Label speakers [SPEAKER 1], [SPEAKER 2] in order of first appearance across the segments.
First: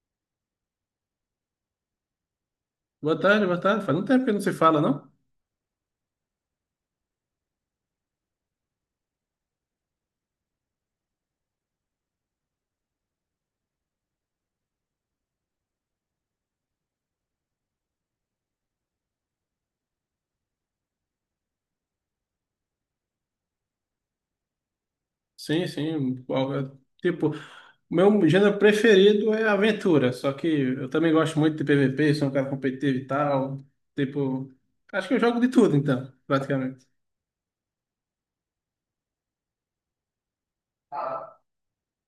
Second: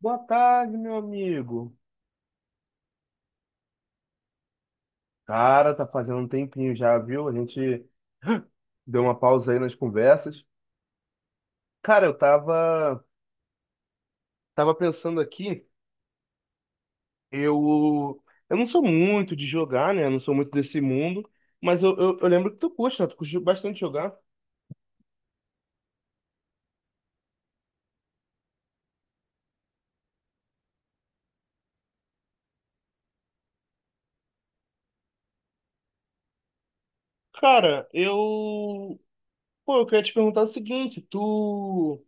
[SPEAKER 1] Boa tarde, meu amigo.
[SPEAKER 2] Boa tarde, boa tarde. Faz um tempo que não se fala, não?
[SPEAKER 1] Cara, tá fazendo um tempinho já, viu? A gente deu uma pausa aí nas conversas. Cara, eu tava, tava pensando aqui, eu, não sou muito de jogar, né? Eu não sou muito desse mundo, mas eu, lembro que tu curte, né? Tu curte bastante jogar.
[SPEAKER 2] Sim, sim. Tipo, Meu gênero preferido é aventura, só que eu também gosto muito de PVP, sou um cara competitivo e tal. Tipo, Acho que eu jogo de tudo, então, praticamente.
[SPEAKER 1] Cara, eu, pô, eu queria te perguntar o seguinte, tu,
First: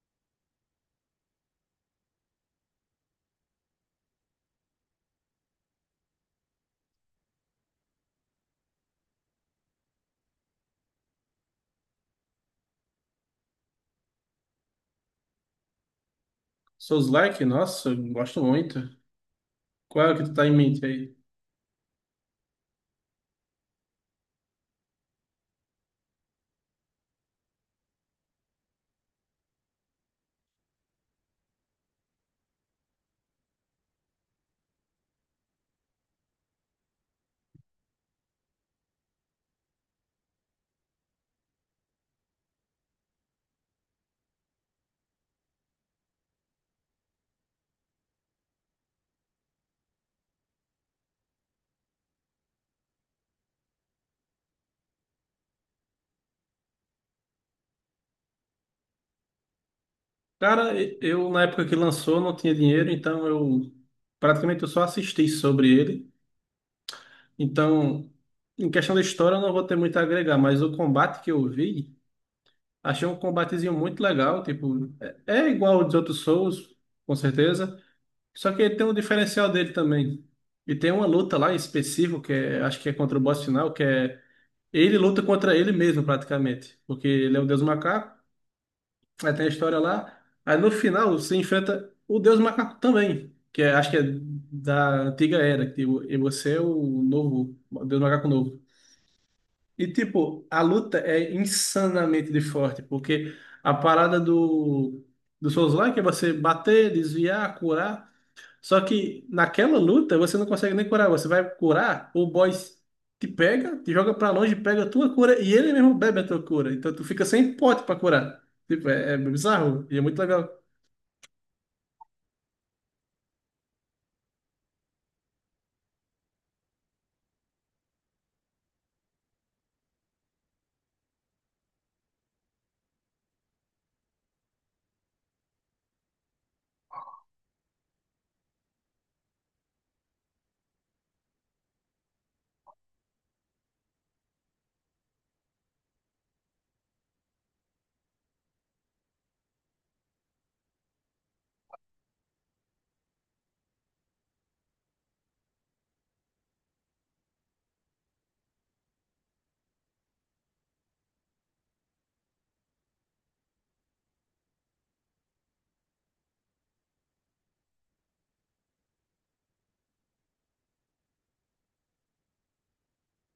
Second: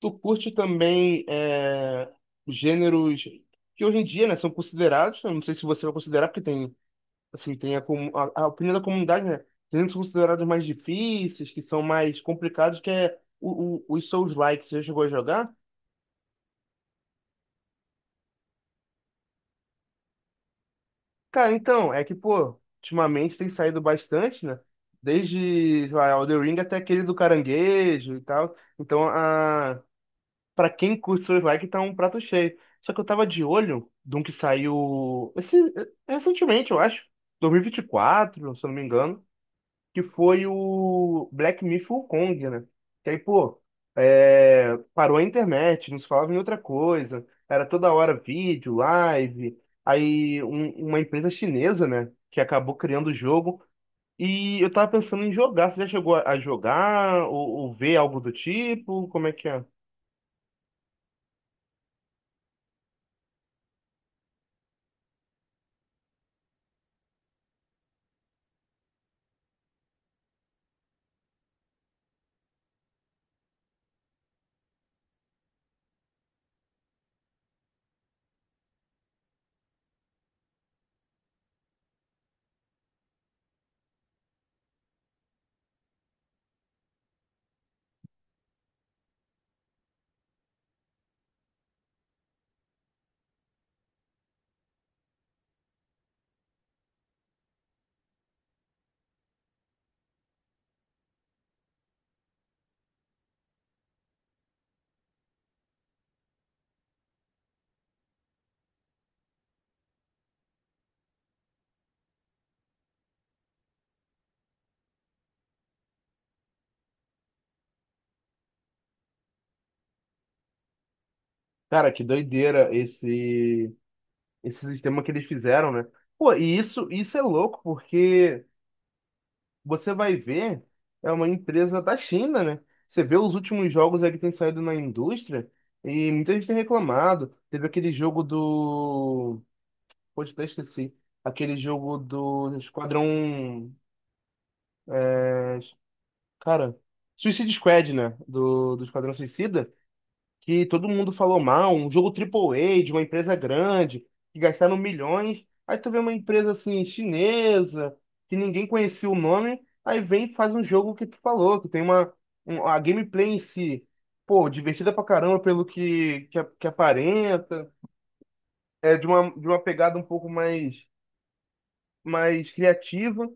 [SPEAKER 1] tu curte também é, gêneros que hoje em dia, né, são considerados, eu não sei se você vai considerar, porque tem assim, tem a opinião da comunidade, né? Tem os considerados mais difíceis, que são mais complicados, que é os Souls-like. Você já chegou a jogar?
[SPEAKER 2] Souls-like, nossa, eu gosto muito. Qual é o que tu tá em mente aí?
[SPEAKER 1] Cara, então, é que, pô, ultimamente tem saído bastante, né? Desde, sei lá, Elden Ring até aquele do caranguejo e tal. Então, a... pra quem curte Souls-like, tá um prato cheio. Só que eu tava de olho de um que saiu esse, recentemente, eu acho. 2024, se eu não me engano, que foi o Black Myth Wukong, né? Que aí, pô, é, parou a internet, não se falava em outra coisa, era toda hora vídeo, live, aí uma empresa chinesa, né, que acabou criando o jogo, e eu tava pensando em jogar. Você já chegou a jogar, ou ver algo do tipo, como é que é?
[SPEAKER 2] Cara, eu na época que lançou não tinha dinheiro, então eu praticamente eu só assisti sobre ele. Então, em questão da história eu não vou ter muito a agregar, mas o combate que eu vi. Achei um combatezinho muito legal, tipo, é igual ao dos outros Souls, com certeza, só que ele tem um diferencial dele também. E tem uma luta lá em específico, que é, acho que é contra o boss final, que é ele luta contra ele mesmo, praticamente, porque ele é o Deus Macaco. Aí tem a história lá, aí no final você enfrenta o Deus Macaco também, acho que é da antiga era, e você é o novo, o Deus Macaco novo. E, tipo, a luta é insanamente de forte, porque a parada do Souls-like é você bater, desviar, curar. Só que naquela luta você não consegue nem curar. Você vai curar, o boss te pega, te joga pra longe, pega a tua cura e ele mesmo bebe a tua cura. Então tu fica sem pote pra curar. Tipo, é bizarro e é muito legal.
[SPEAKER 1] Cara, que doideira esse, esse sistema que eles fizeram, né? Pô, e isso é louco, porque... você vai ver, é uma empresa da China, né? Você vê os últimos jogos aí que tem saído na indústria e muita gente tem reclamado. Teve aquele jogo do. Poxa, até esqueci. Aquele jogo do Esquadrão. Cara, Suicide Squad, né? Do Esquadrão Suicida, que todo mundo falou mal, um jogo triple A de uma empresa grande, que gastaram milhões. Aí tu vê uma empresa assim chinesa, que ninguém conhecia o nome, aí vem e faz um jogo que tu falou, que tem uma a gameplay em si, pô, divertida pra caramba pelo que, que aparenta, é de uma pegada um pouco mais mais criativa.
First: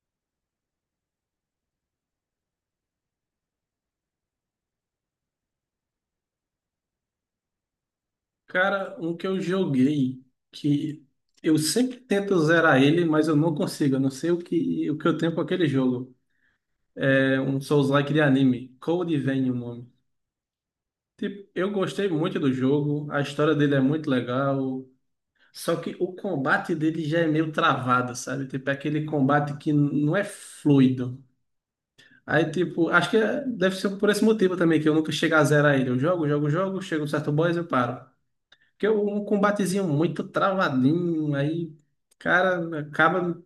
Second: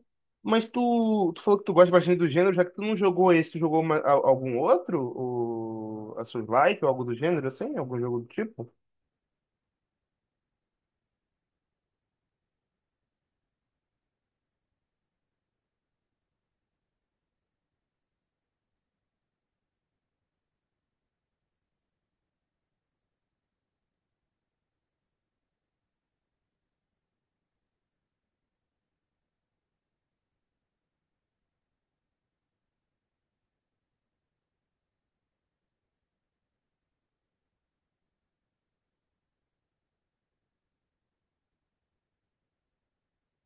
[SPEAKER 1] Mas tu, tu falou que tu gosta bastante do gênero. Já que tu não jogou esse, tu jogou algum outro? A Soulslike ou algo do gênero, assim? Algum jogo do tipo?
[SPEAKER 2] Cara, um que eu joguei que eu sempre tento zerar ele, mas eu não consigo. Eu não sei o que eu tenho com aquele jogo. É um Souls-like de anime. Code Vein o nome. Tipo, eu gostei muito do jogo, a história dele é muito legal, só que o combate dele já é meio travado, sabe? Tipo, é aquele combate que não é fluido. Aí, tipo, deve ser por esse motivo também, que eu nunca chego a zerar ele. Eu jogo, chego um certo boss e eu paro. Porque é um combatezinho muito travadinho, aí, cara, acaba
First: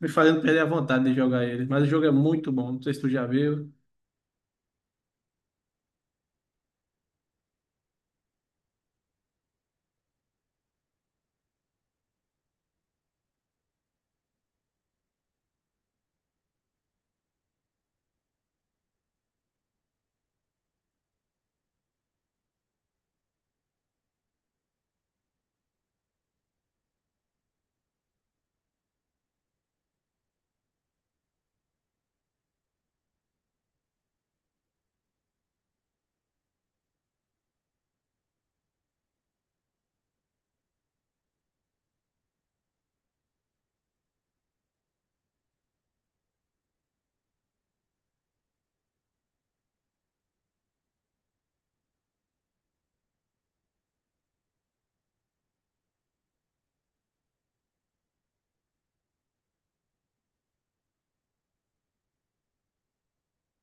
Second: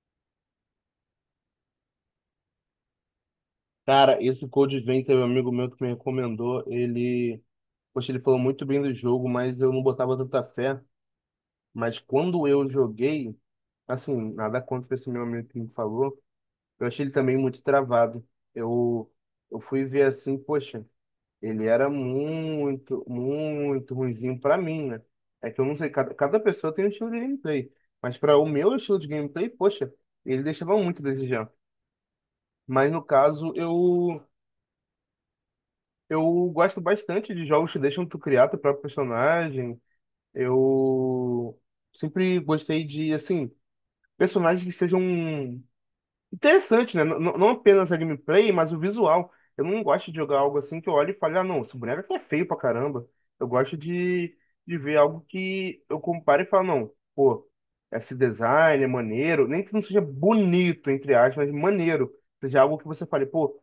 [SPEAKER 2] me fazendo perder a vontade de jogar ele. Mas o jogo é muito bom, não sei se tu já viu.
[SPEAKER 1] Cara, esse Code Vein teve um amigo meu que me recomendou. Ele, poxa, ele falou muito bem do jogo, mas eu não botava tanta fé. Mas quando eu joguei, assim, nada contra esse meu amigo que me falou, eu achei ele também muito travado. Eu, fui ver assim, poxa, ele era muito, muito ruinzinho pra mim, né? É que eu não sei, cada, pessoa tem um estilo de gameplay. Mas para o meu estilo de gameplay, poxa, ele deixava muito a desejar. Mas no caso, eu gosto bastante de jogos que deixam tu criar teu próprio personagem. Eu sempre gostei de, assim, personagens que sejam interessantes, né? Não apenas a gameplay, mas o visual. Eu não gosto de jogar algo assim que eu olho e falo, ah, não, esse boneco aqui é feio pra caramba. Eu gosto de, ver algo que eu comparo e falo, não, pô, esse design é maneiro. Nem que não seja bonito, entre aspas, mas maneiro. Seja algo que você fale, pô,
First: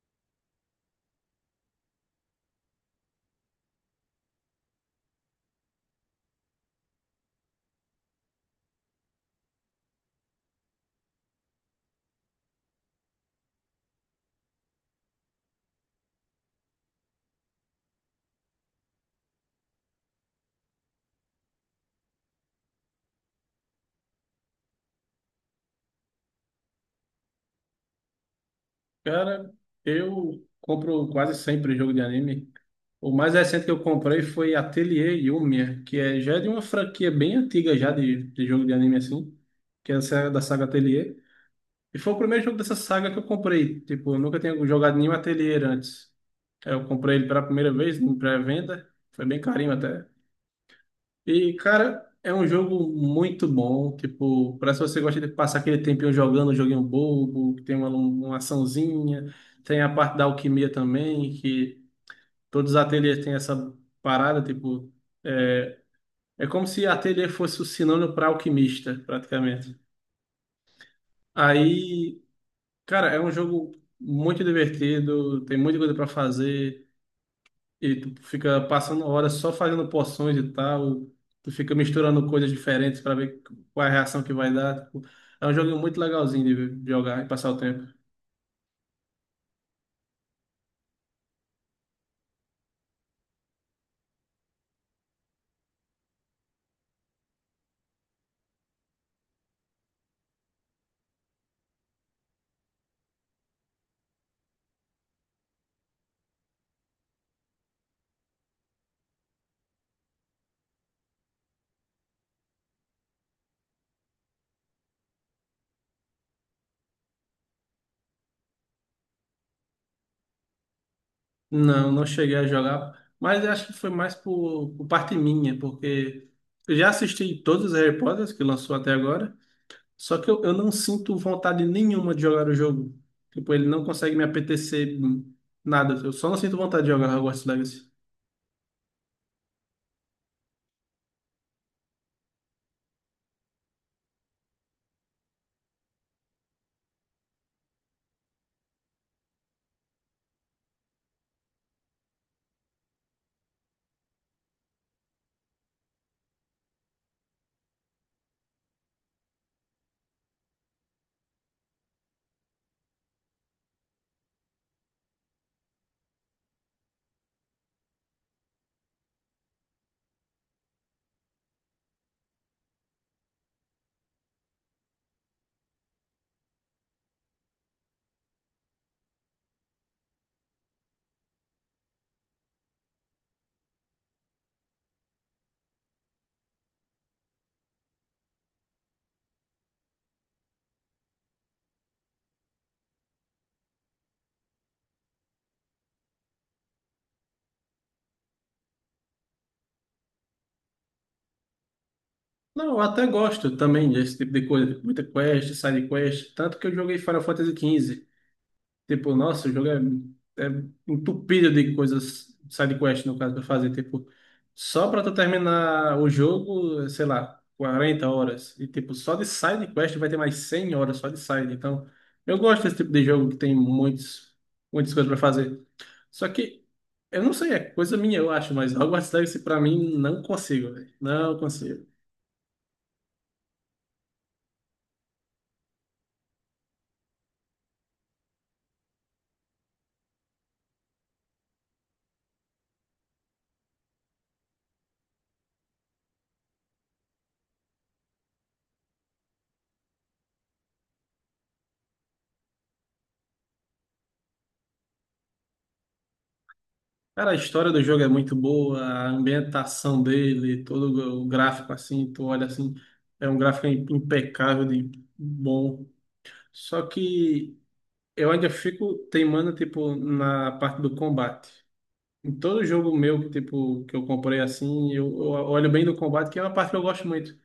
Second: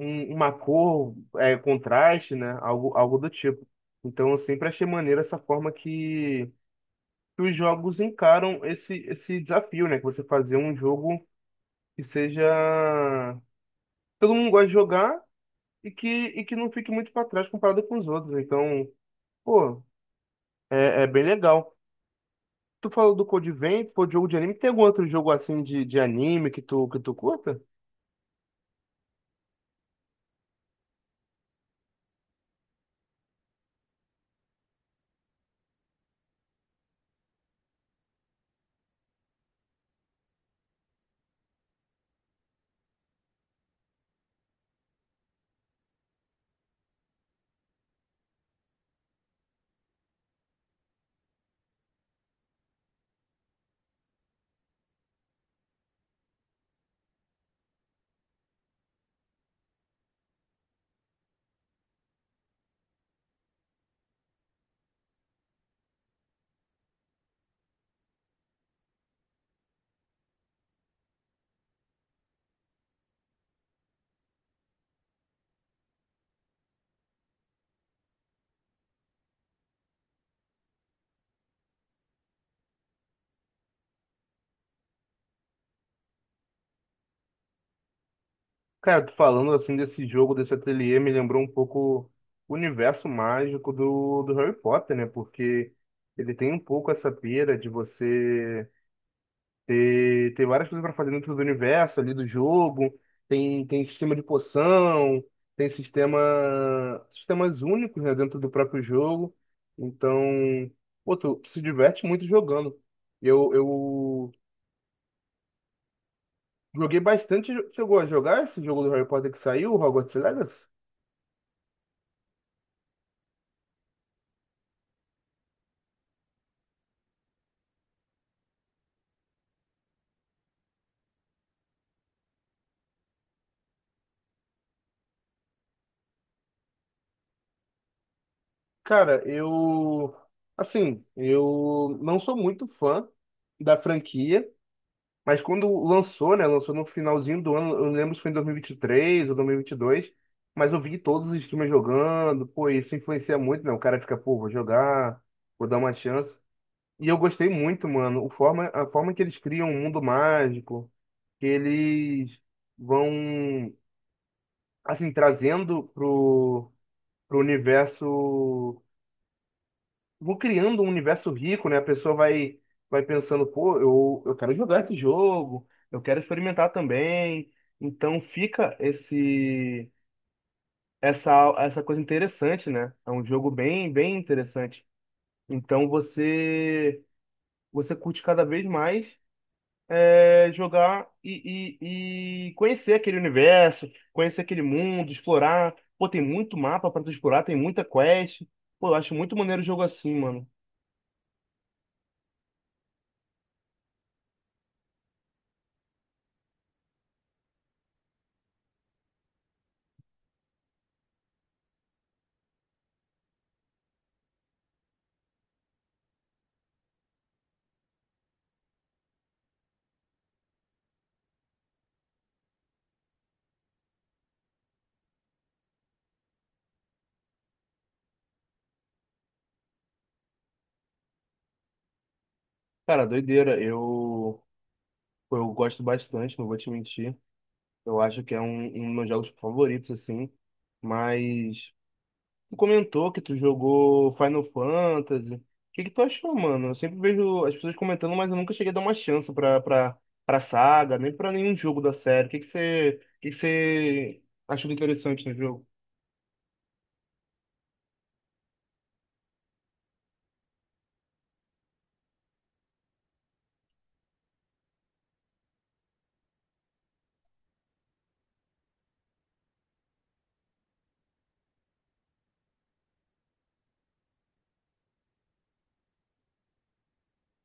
[SPEAKER 1] uma cor, é, contraste, né? Algo, do tipo. Então eu sempre achei maneiro essa forma que os jogos encaram esse, desafio, né? Que você fazer um jogo que seja. Todo mundo gosta de jogar e que não fique muito para trás comparado com os outros. Então, pô, é, é bem legal. Tu falou do Code Vein, pô, jogo de anime. Tem algum outro jogo assim de, anime que tu curta?
[SPEAKER 2] Cara, eu compro quase sempre jogo de anime. O mais recente que eu comprei foi Atelier Yumiya, já é de uma franquia bem antiga já de jogo de anime assim, que é essa da saga Atelier. E foi o primeiro jogo dessa saga que eu comprei. Tipo, eu nunca tinha jogado nenhum Atelier antes. Eu comprei ele pela primeira vez, em pré-venda. Foi bem carinho até. E, cara, é um jogo muito bom. Tipo, parece que você gosta de passar aquele tempinho jogando um joguinho bobo, que tem uma açãozinha. Tem a parte da alquimia também, que todos os ateliês têm essa parada, tipo. É, É como se ateliê fosse o sinônimo para alquimista, praticamente. Aí, cara, é um jogo muito divertido, tem muita coisa para fazer. E tu fica passando horas só fazendo poções e tal. Tu fica misturando coisas diferentes para ver qual é a reação que vai dar. Tipo, é um joguinho muito legalzinho de jogar e passar o tempo.
[SPEAKER 1] Cara, tu falando assim desse jogo, desse ateliê, me lembrou um pouco o universo mágico do, Harry Potter, né? Porque ele tem um pouco essa pira de você ter, várias coisas para fazer dentro do universo ali do jogo. Tem, sistema de poção, tem sistema, sistemas únicos, né, dentro do próprio jogo. Então, pô, tu, se diverte muito jogando. Eu, joguei bastante. Chegou a jogar esse jogo do Harry Potter que saiu, o Hogwarts Legacy?
[SPEAKER 2] Não, não cheguei a jogar, mas eu acho que foi mais por parte minha, porque eu já assisti todos os Harry Potters que lançou até agora, só que eu não sinto vontade nenhuma de jogar o jogo. Tipo, ele não consegue me apetecer nada. Eu só não sinto vontade de jogar Hogwarts Legacy.
[SPEAKER 1] Cara, eu. Assim, eu não sou muito fã da franquia, mas quando lançou, né? Lançou no finalzinho do ano, eu lembro se foi em 2023 ou dois mil e vinte e dois, mas eu vi todos os streamers jogando, pô, isso influencia muito, né? O cara fica, pô, vou jogar, vou dar uma chance. E eu gostei muito, mano, o forma, a forma que eles criam um mundo mágico, que eles vão, assim, trazendo pro, pro universo. Vou criando um universo rico, né? A pessoa vai, pensando, pô, eu, quero jogar esse jogo, eu quero experimentar também. Então fica esse essa coisa interessante, né? É um jogo bem bem interessante. Então você curte cada vez mais é, jogar e, e conhecer aquele universo, conhecer aquele mundo, explorar. Pô, tem muito mapa para tu explorar, tem muita quest. Pô, eu acho muito maneiro o jogo assim, mano.
[SPEAKER 2] Não, eu até gosto também desse tipo de coisa. Muita quest, side quest. Tanto que eu joguei Final Fantasy 15. Tipo, nossa, o jogo é, é entupido de coisas, side quest no caso, pra fazer. Tipo, só pra tu terminar o jogo, sei lá, 40 horas. E tipo, só de side quest vai ter mais 100 horas só de side. Então, eu gosto desse tipo de jogo que tem muitos, muitas coisas pra fazer. Só que, eu não sei, é coisa minha, eu acho, mas Hogwarts Legacy pra mim não consigo, velho. Não consigo.
[SPEAKER 1] Cara, doideira. Eu gosto bastante, não vou te mentir. Eu acho que é um, dos meus jogos favoritos, assim. Mas tu comentou que tu jogou Final Fantasy. O que que tu achou, mano? Eu sempre vejo as pessoas comentando, mas eu nunca cheguei a dar uma chance pra, pra, pra saga, nem pra nenhum jogo da série. O que que você, o que que você achou de interessante no jogo?
[SPEAKER 2] Cara, a história do jogo é muito boa, a ambientação dele, todo o gráfico assim, tu olha assim, é um gráfico impecável de bom. Só que eu ainda fico teimando, tipo, na parte do combate. Em todo jogo meu, tipo, que eu comprei assim, eu olho bem no combate, que é uma parte que eu gosto muito.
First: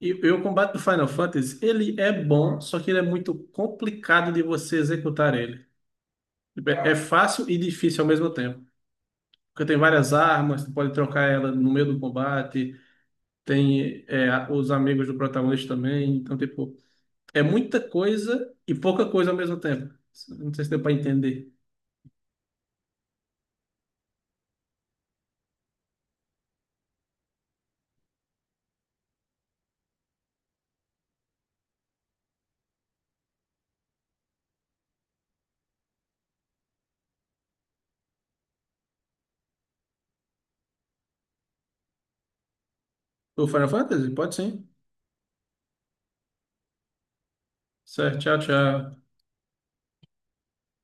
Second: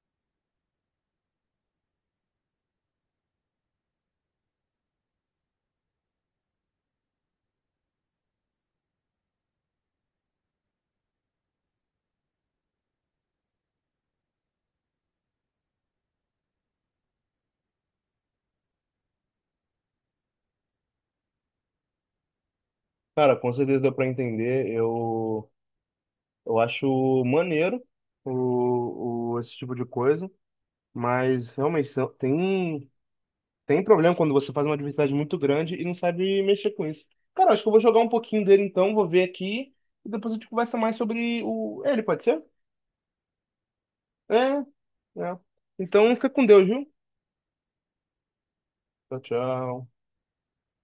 [SPEAKER 2] E o combate do Final Fantasy, ele é bom, só que ele é muito complicado de você executar ele. Tipo, é fácil e difícil ao mesmo tempo. Porque tem várias armas, tu pode trocar ela no meio do combate, tem os amigos do protagonista também. Então, tipo, é muita coisa e pouca coisa ao mesmo tempo. Não sei se deu pra entender.
[SPEAKER 1] Cara, com certeza deu pra entender. Eu, acho maneiro esse tipo de coisa. Mas realmente tem. Tem problema quando você faz uma diversidade muito grande e não sabe mexer com isso. Cara, acho que eu vou jogar um pouquinho dele então, vou ver aqui e depois a gente conversa mais sobre o ele, pode ser?
[SPEAKER 2] O Final Fantasy? Pode
[SPEAKER 1] É,
[SPEAKER 2] sim.
[SPEAKER 1] é. Então fica com Deus, viu?
[SPEAKER 2] Certo, tchau, tchau.
[SPEAKER 1] Tchau, tchau.